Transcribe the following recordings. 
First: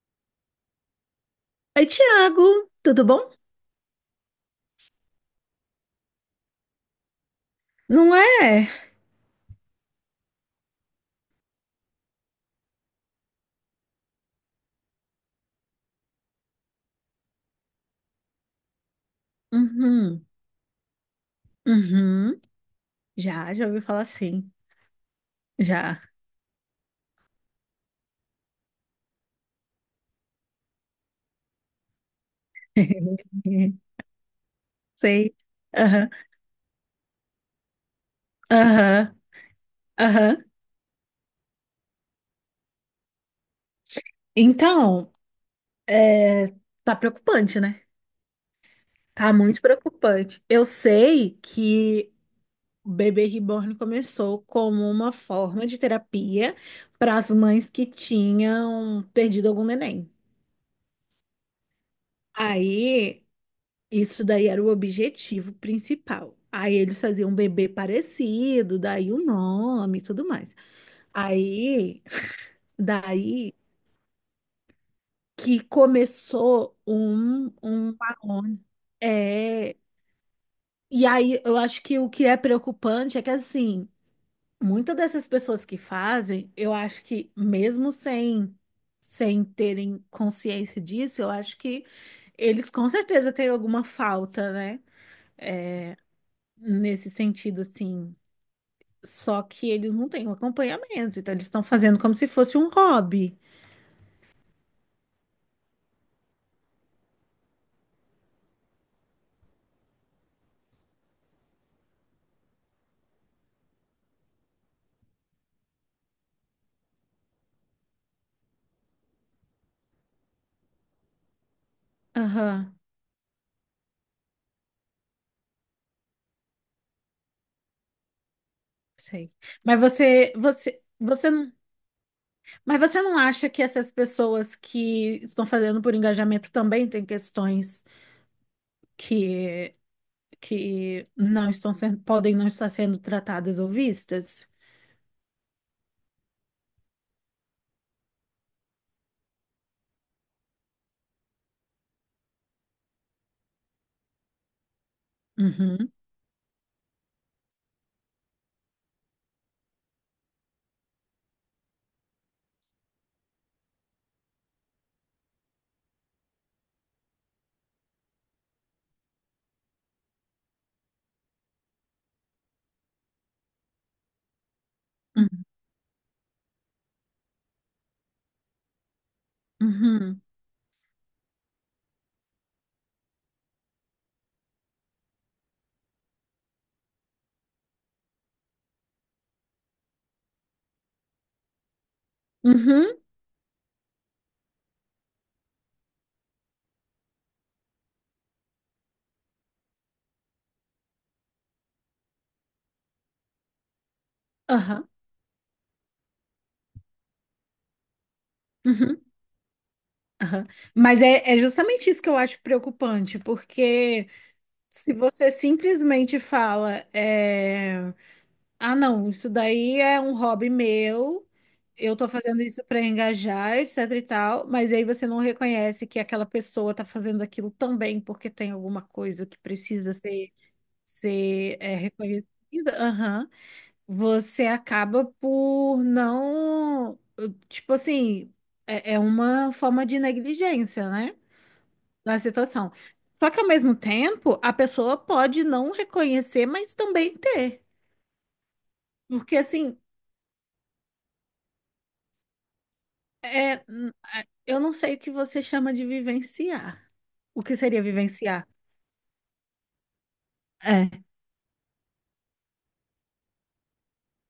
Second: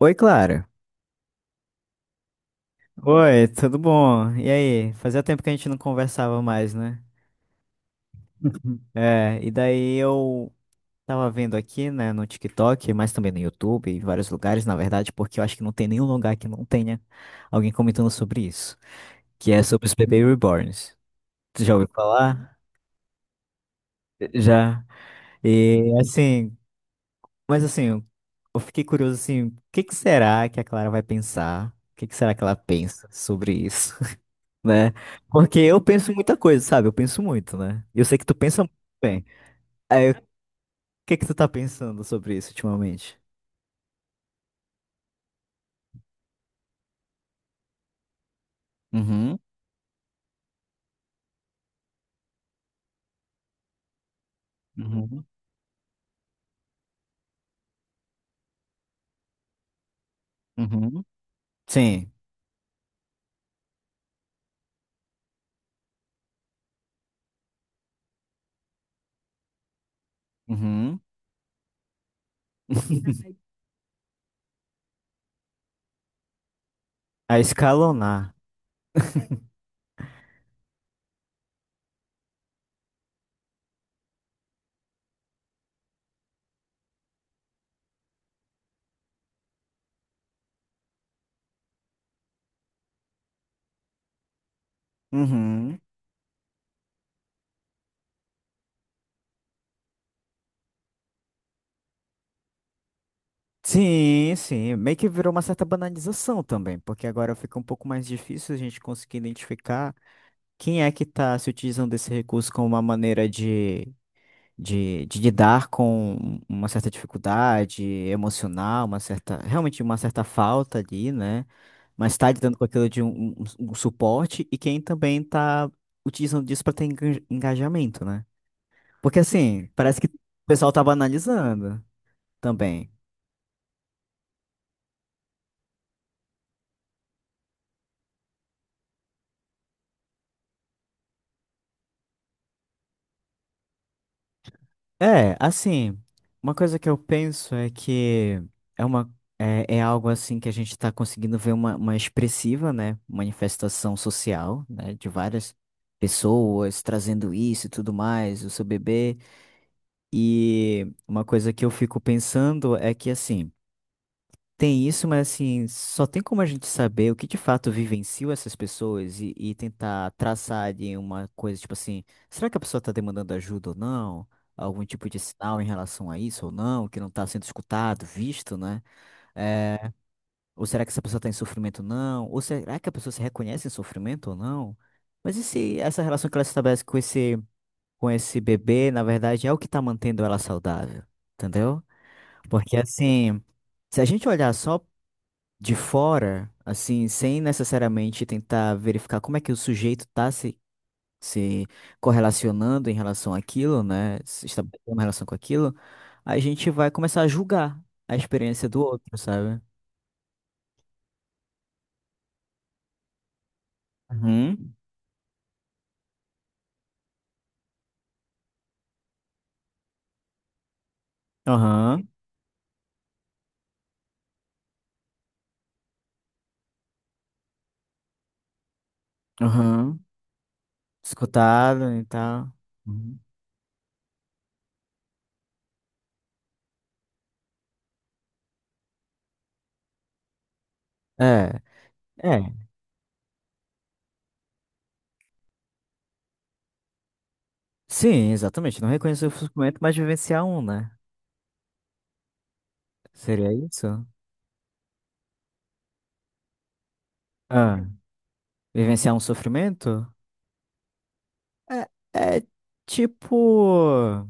Oi, Clara. Oi, Tiago, tudo bom? Oi, tudo bom? E aí? Fazia tempo que a gente não conversava mais, né? Não é? É, e daí eu tava vendo aqui, né, no TikTok, mas também no YouTube, em vários lugares, na verdade, porque eu acho que não tem nenhum lugar que não tenha alguém comentando sobre isso, que é sobre os bebês Uhum, reborns. Tu já ouviu uhum. falar? Já, ouvi falar sim. Já. E Já. assim, mas assim, eu fiquei curioso assim, o que que será que a Clara vai pensar? O que que será que ela pensa sobre isso? Né? Sei. Porque eu Aham, penso muita coisa, sabe? Eu penso muito, né? Eu sei que tu pensa muito aham, bem. Aí, o aham. que que tu tá pensando sobre isso ultimamente? Então, é, tá preocupante, né? Tá Uhum, muito preocupante. Eu sei que o Bebê Reborn começou como uma uhum, forma de terapia para as mães que tinham perdido algum neném. uhum. Sim. Aí isso daí era o objetivo principal. Aí eles faziam um bebê parecido, daí o nome e tudo mais. Uhum. Aí, daí que começou A um escalonar. marrone. É, e aí eu acho que o que é preocupante é que assim, muitas dessas pessoas que fazem, eu acho que mesmo sem terem consciência disso, eu acho que eles com certeza têm alguma falta, né? Uhum. Nesse sentido, assim. Só que eles não têm um acompanhamento, então eles estão fazendo como se fosse um hobby. Sim, sim. Meio que virou uma certa banalização também, porque agora fica um pouco mais difícil a gente conseguir identificar quem é que está se utilizando desse recurso como uma maneira de de lidar com uma certa dificuldade emocional, uma certa, realmente uma certa falta ali, né? Mas está lidando com Aham, aquilo de um suporte e quem também está utilizando disso para ter engajamento, né? Porque sei. assim, Mas parece que o você, pessoal tá você, você, não- banalizando mas também. você não acha que essas pessoas que estão fazendo por engajamento também têm questões que, que não estão sendo, podem não estar sendo tratadas ou vistas? É, assim, uma coisa que eu penso é que é uma é, é algo assim que a gente está conseguindo ver uma expressiva, né, manifestação social, né, de várias Uhum, pessoas trazendo isso e tudo mais, o seu bebê. E uma coisa que eu fico pensando é que assim tem isso, mas assim, só tem como a gente saber o que de fato vivenciou essas pessoas e tentar traçar de uma coisa, tipo assim, será que a pessoa está demandando ajuda ou não? Algum tipo de uhum, sinal em relação a isso ou não, que não está sendo escutado, visto, né? Eh, uhum, ou será que essa pessoa está em sofrimento ou não? Ou será que a pessoa se reconhece em sofrimento ou não? Mas e se essa relação que ela estabelece com esse bebê, na verdade, é o que está mantendo ela saudável, entendeu? Porque uhum, assim, se a gente olhar só de fora, assim, sem necessariamente tentar verificar como é que o sujeito está se, se correlacionando em relação àquilo, né? Se aham, estabelecendo uma relação com aquilo, a gente vai começar a julgar a experiência do uhum, outro, sabe? aham. Mas é, é justamente isso que eu acho preocupante, porque Uhum. se você simplesmente fala, é, ah, não, isso daí é um hobby meu, eu Aham. tô fazendo isso para engajar, etc e tal, mas aí você não reconhece que aquela pessoa tá fazendo aquilo também porque tem alguma coisa que precisa Aham. ser, ser é, Escutado e tal. reconhecida, Uhum. aham. Você acaba por não, tipo assim, é uma forma de negligência, né? É, Na é. situação. Só que ao mesmo tempo, a pessoa pode não reconhecer, mas também ter. Sim, exatamente. Não reconhecer o Porque sofrimento, assim, mas vivenciar um, né? Seria é, isso? Eu não sei o que você chama de vivenciar. O que seria Ah, vivenciar? vivenciar um sofrimento? É. É, é tipo.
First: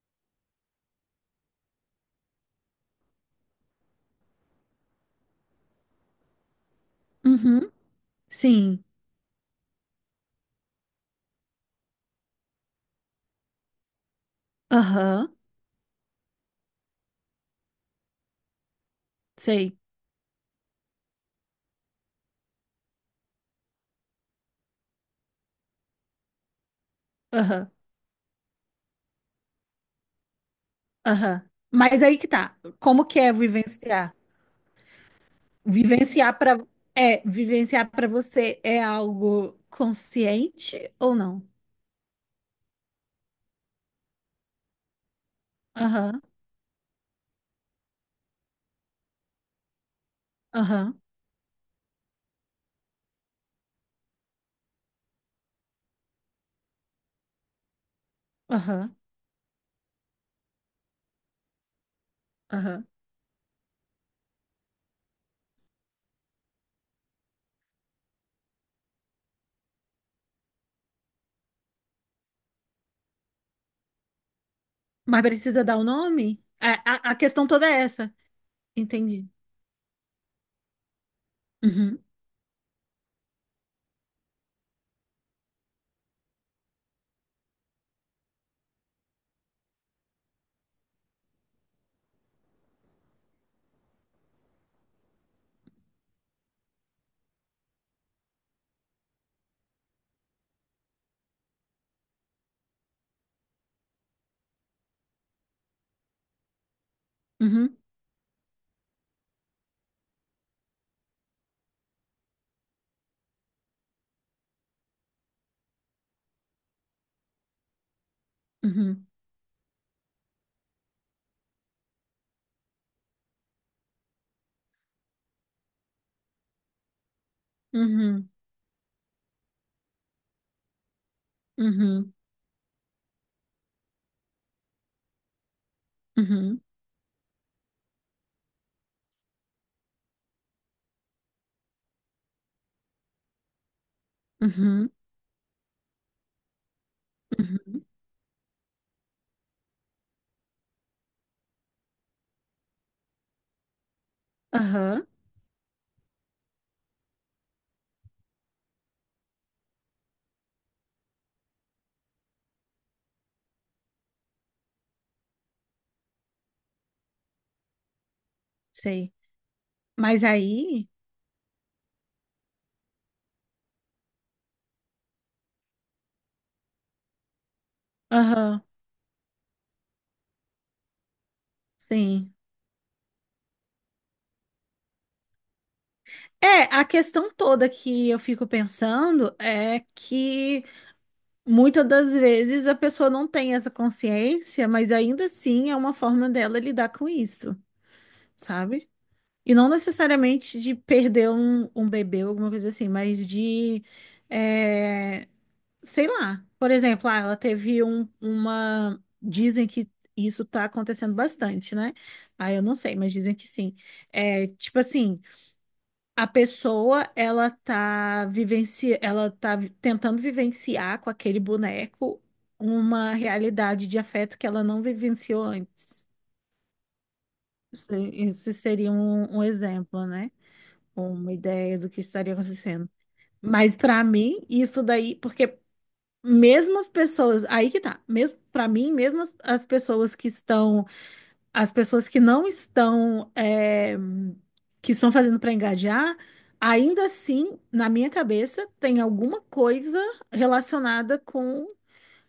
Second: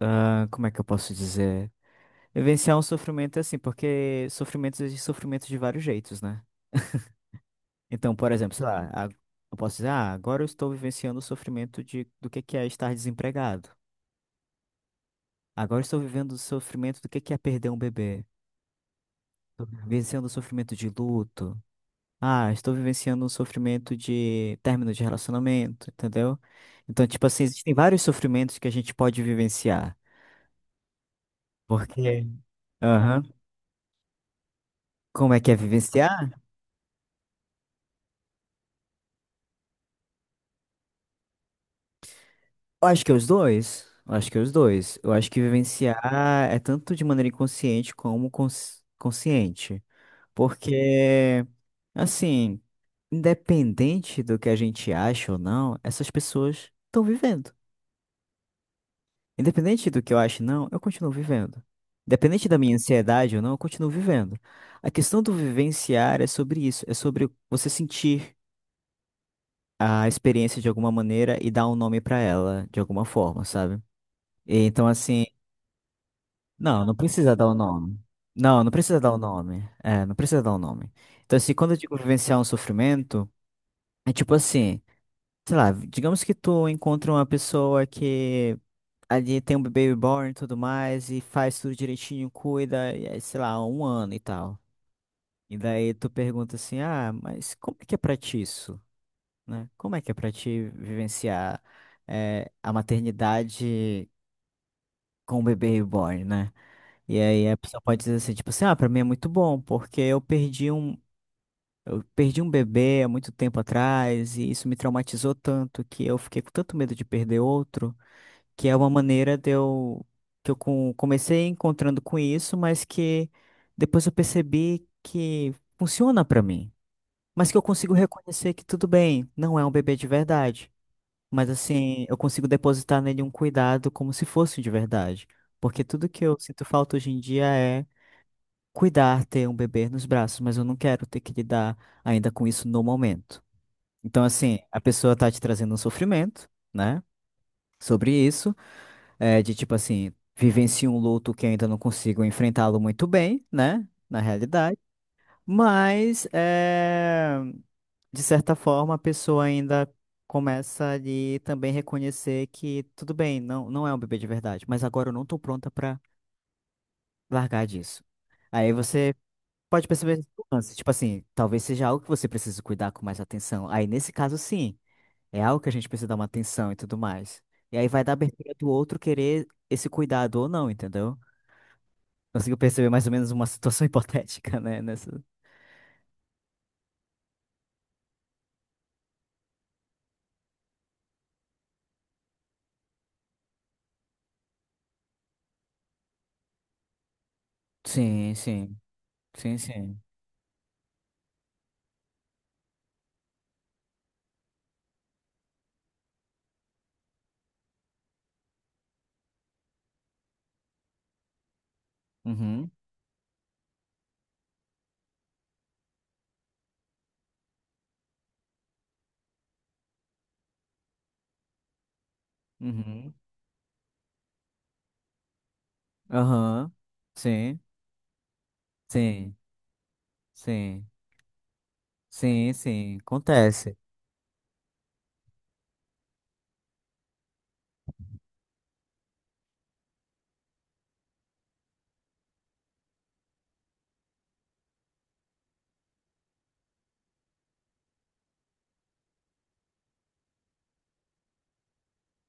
Ah, como é que eu posso dizer? Vivenciar um sofrimento é assim, porque sofrimentos existem sofrimentos de vários jeitos, né? Uhum. Então, por exemplo, sei Sim. lá, eu posso dizer, ah, agora eu estou vivenciando o sofrimento de, do que é estar desempregado. Aham. Agora eu estou vivendo o sofrimento do que é perder um bebê. Estou Sei. vivenciando o sofrimento de luto. Ah, estou vivenciando o sofrimento de término de relacionamento, entendeu? Então, tipo assim, Aham. existem vários sofrimentos que a gente pode vivenciar. Aham. Mas aí Porque, que tá. Como que aham, é vivenciar? como é que é vivenciar? Vivenciar para É, vivenciar para você é algo consciente ou não? Eu acho que é os dois. Eu acho que é os dois. Eu acho que Aham. vivenciar é tanto de maneira inconsciente como consciente. Aham. Porque, assim, independente do que a gente acha ou não, essas pessoas estão vivendo. Aham. Independente do que eu acho ou não, eu continuo vivendo. Independente da minha Aham. ansiedade ou não, eu continuo vivendo. A questão do vivenciar é sobre isso, é sobre você sentir a experiência de alguma maneira e dar um nome pra ela de alguma forma, sabe? E então, Mas assim, precisa dar o nome? não, não A precisa dar questão o toda é nome. essa. Não, não precisa dar o Entendi. nome. É, não precisa dar o nome. Então, assim, quando eu digo Uhum, vivenciar um sofrimento, é tipo assim, sei lá, digamos que tu encontra uma pessoa que ali tem um bebê reborn e tudo mais, e faz tudo direitinho, cuida, e aí, sei lá, um ano e tal. E daí tu pergunta assim, ah, mas como é que é pra ti isso? Né? Como é que é pra ti vivenciar, a maternidade com o bebê reborn, né? E aí a uhum, pessoa pode dizer assim, tipo assim, ah, pra mim é muito bom, porque eu perdi um bebê há muito tempo atrás, e isso me traumatizou tanto que eu fiquei com tanto medo de perder outro, que é uma uhum, maneira de eu, que eu comecei encontrando com isso, mas que depois eu percebi que funciona pra mim. Mas que eu consigo uhum, reconhecer que tudo bem, não é um bebê de verdade. Mas assim, uhum, eu consigo depositar nele um cuidado como se fosse de verdade. Porque tudo que eu uhum, sinto falta hoje em dia é cuidar, ter um bebê nos braços, mas eu não quero ter que lidar ainda com isso no momento. Então, assim, a uhum, pessoa tá te trazendo um sofrimento, né? uhum. Sobre isso, é, de tipo assim, vivencio um luto que ainda não consigo enfrentá-lo muito bem, né? Na realidade. Aham, Mas, é, de certa forma, a pessoa ainda começa ali também reconhecer que tudo bem, não, não é um bebê de verdade, mas agora eu não tô pronta pra largar disso. Aí sei. você pode perceber Mas esse nuance. aí, Tipo assim, talvez seja algo que você precise cuidar com mais atenção. Aí, nesse caso, sim, é algo que a gente precisa dar uma atenção e tudo mais. E aí vai da abertura aham, do outro querer esse cuidado ou não, entendeu? sim. Consigo perceber mais ou menos uma situação hipotética, né? Nessa. É, a questão toda que eu fico pensando é que muitas das vezes a pessoa não tem essa consciência, mas ainda assim é uma forma dela lidar com isso, Sim, sim. sabe? E Sim, não sim. necessariamente de perder um bebê ou alguma coisa assim, mas de, é, sei lá. Por exemplo, ah, ela teve um, uma. Dizem que isso tá acontecendo bastante, né? Ah, eu Uhum, não sei, mas dizem que sim. É, tipo assim, a pessoa, ela tá vivenci... ela tá vi- tentando vivenciar com aquele boneco uhum. uma realidade de afeto que ela não vivenciou antes. Aham. Sim, Isso seria sim, um exemplo, né? sim. Uma ideia do que estaria Sim, acontecendo. sim. Mas Acontece. pra mim, isso daí, porque mesmo as pessoas, aí que tá, mesmo para mim, mesmo as pessoas que estão, as pessoas que não estão, é, que estão fazendo pra engajar, ainda assim, na minha cabeça, tem alguma coisa relacionada com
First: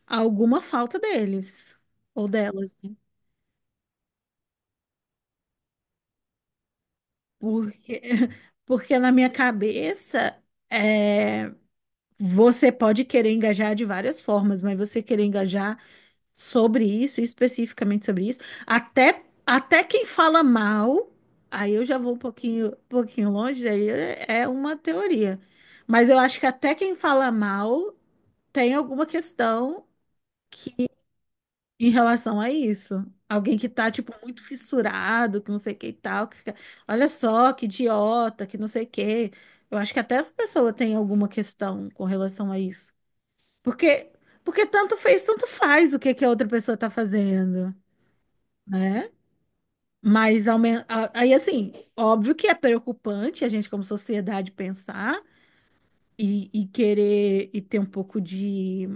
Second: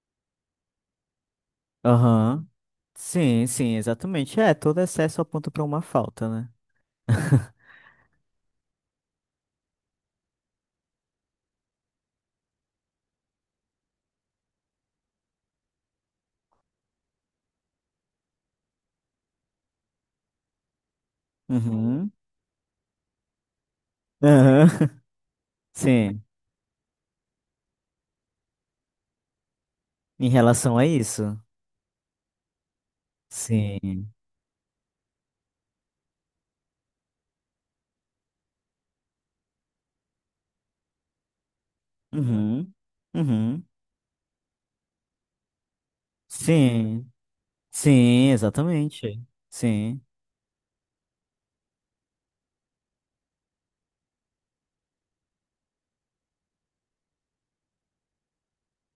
alguma falta deles ou Aham. delas, né? Sim, sim, exatamente. É, todo excesso aponta pra uma falta, né? Porque, porque na minha cabeça, é, você pode querer engajar de várias formas, mas você querer engajar sobre isso, especificamente sobre isso, até quem fala mal, aí eu já Uhum. vou um pouquinho longe, aí é Aham. uma teoria. Mas eu Sim, acho que até quem fala mal tem alguma questão em relação a isso. em relação a isso. Alguém que tá, Sim. tipo, muito fissurado, que não sei o que e tal, que fica, olha só, que idiota, que não sei o que. Eu acho que até essa pessoa tem alguma questão com relação a Uhum. isso. Uhum. Porque, porque tanto faz o que que a outra pessoa está Sim. fazendo, Sim, né? exatamente. Sim. Mas aí, assim, óbvio que é preocupante a gente, como sociedade, pensar e querer e ter um pouco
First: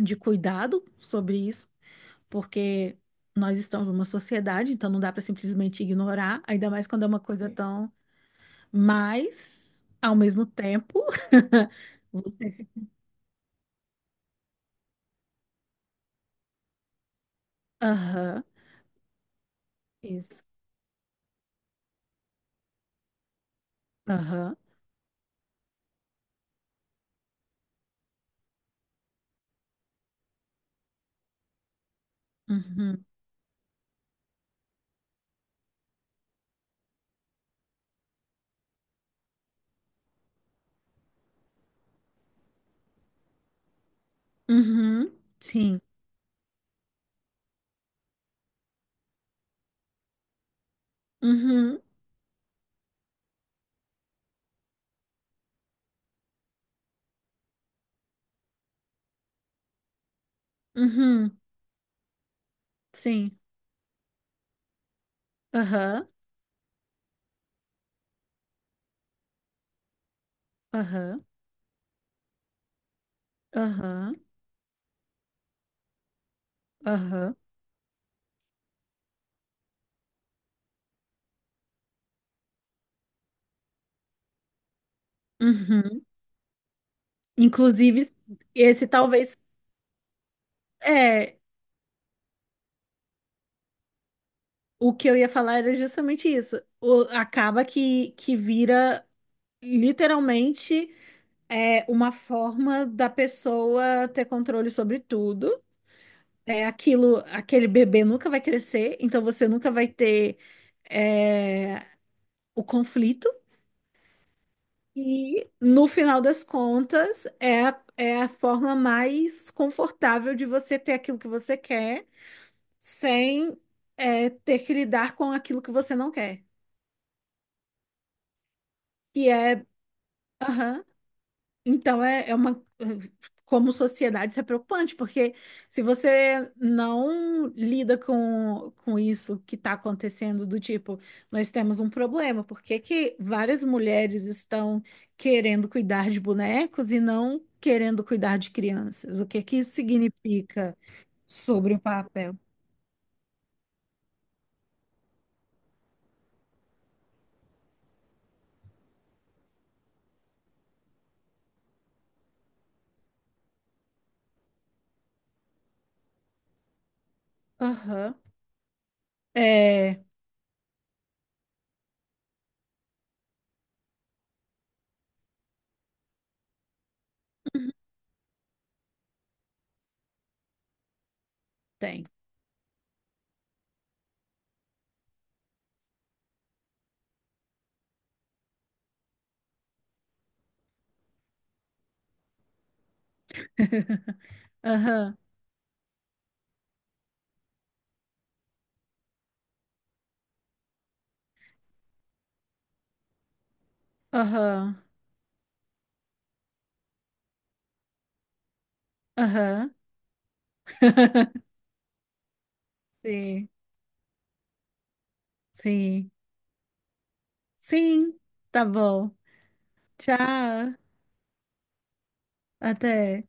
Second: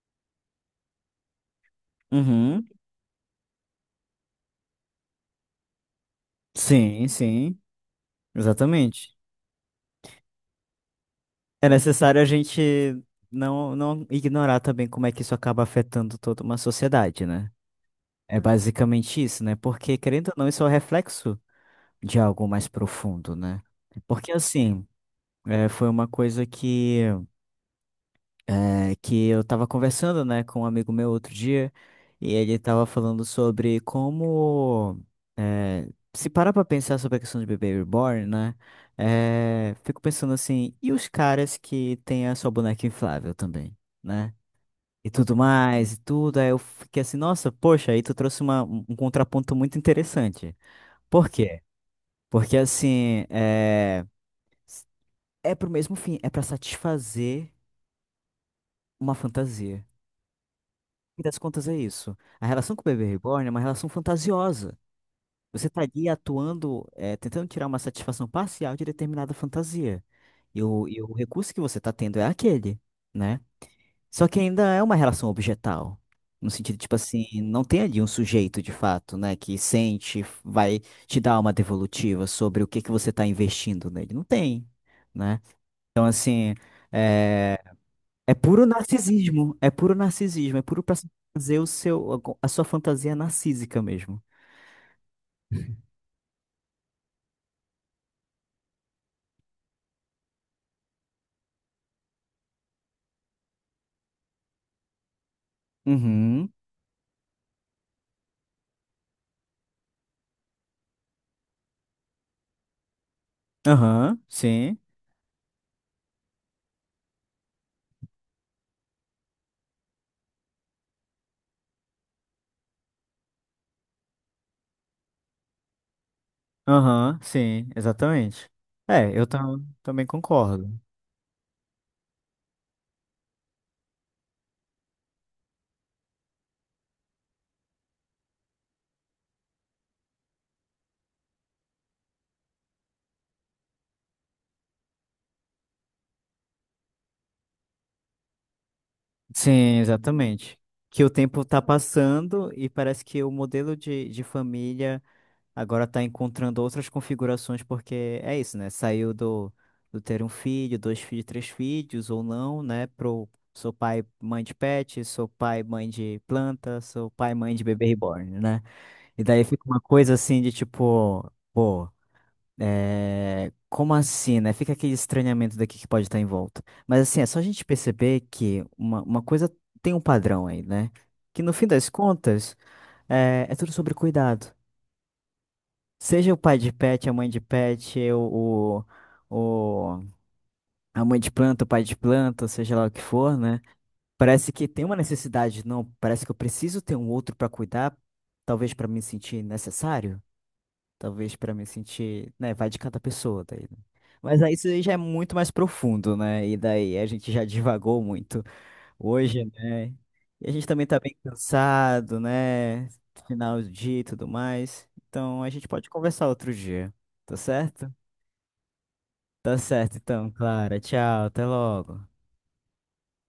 de cuidado sobre isso, Uhum. porque nós estamos numa sociedade, então não dá para simplesmente ignorar, ainda mais quando é Sim, uma coisa. Sim. sim, Tão. exatamente. Mas, ao mesmo tempo, É necessário a gente você. não, não ignorar também como é que isso acaba afetando toda uma sociedade, né? É Aham, basicamente isso, né? Porque, querendo ou isso. não, isso é o reflexo de algo mais profundo, né? Porque, Aham. assim, é, foi uma coisa que é, que eu tava conversando, né, com um amigo meu outro dia, e ele tava Uhum. falando sobre como, é, se parar pra pensar sobre a questão de bebê reborn, né, é, fico pensando assim, e os caras que têm a sua boneca inflável também, né? E Uhum. tudo Sim. mais, e tudo, aí eu fiquei assim, nossa, poxa, aí tu trouxe uma, um contraponto muito interessante. Por quê? Uhum, Porque assim, é, é pro mesmo fim, é pra satisfazer uma fantasia. Fim das uhum, contas é isso. A relação com o bebê sim. reborn é uma relação fantasiosa. Você está Aham, ali atuando, é, tentando tirar uma satisfação parcial de determinada fantasia. E o aham, recurso que você está tendo é aquele, né? aham, Só que ainda é uma relação objetal. No sentido, tipo assim, aham, não tem ali um sujeito de fato, né, que sente, vai te dar uma devolutiva sobre o que que você está investindo nele. Não tem, né? uhum. Então, assim, eh, Inclusive, é puro esse talvez narcisismo, é puro narcisismo, é puro pra é fazer o seu, a sua fantasia narcísica mesmo. o que eu ia falar era justamente isso. Acaba que vira literalmente é uma forma da pessoa ter controle sobre tudo. Uhum. É aquilo, aquele bebê nunca vai crescer, então você nunca vai ter é, o conflito. Aham, sim. E no final das contas, é a forma mais confortável de você ter aquilo que você quer, sem é, ter que lidar com aquilo que você não quer. Aham, sim, exatamente. É, eu Que é, também concordo. aham. Então, eh, como sociedade, isso é preocupante, porque se você não lida com isso que está acontecendo, do tipo, nós temos um problema, por que que várias mulheres estão querendo cuidar de bonecos e não querendo cuidar de crianças? O que que isso Sim, exatamente. significa Que o tempo tá sobre o papel? passando e parece que o modelo de família. Agora tá encontrando outras configurações porque é isso, né? Saiu do, do ter um filho, dois filhos, três filhos ou não, né? Pro sou pai, mãe de pet, sou pai, mãe de planta, sou pai, mãe de bebê Aham. reborn, né? E daí fica uma É, coisa assim de tipo, pô, é, como assim, né? Fica aquele estranhamento daqui que pode estar em volta. Mas assim, é só a gente perceber que uma coisa tem um padrão aí, né? Que no fim das tem. contas, é, é tudo sobre cuidado. Seja o pai de pet, a mãe de pet, o, o- a mãe de planta, o pai de planta, seja lá o que for, né? Parece que tem uma Aham, necessidade, não? Parece que eu preciso ter um outro pra cuidar, talvez pra me sentir necessário, talvez pra me sentir, né? Vai de cada pessoa daí, né? Mas aí isso aham, aí já é muito mais profundo, né? E daí a gente já divagou muito hoje, aham. né? E a gente também tá bem cansado, né? Sim, Final de dia e tudo mais. Então a gente pode sim, conversar outro dia, tá certo? sim, tá bom. Tá certo, então, Tchau, Clara. Tchau, até logo. até.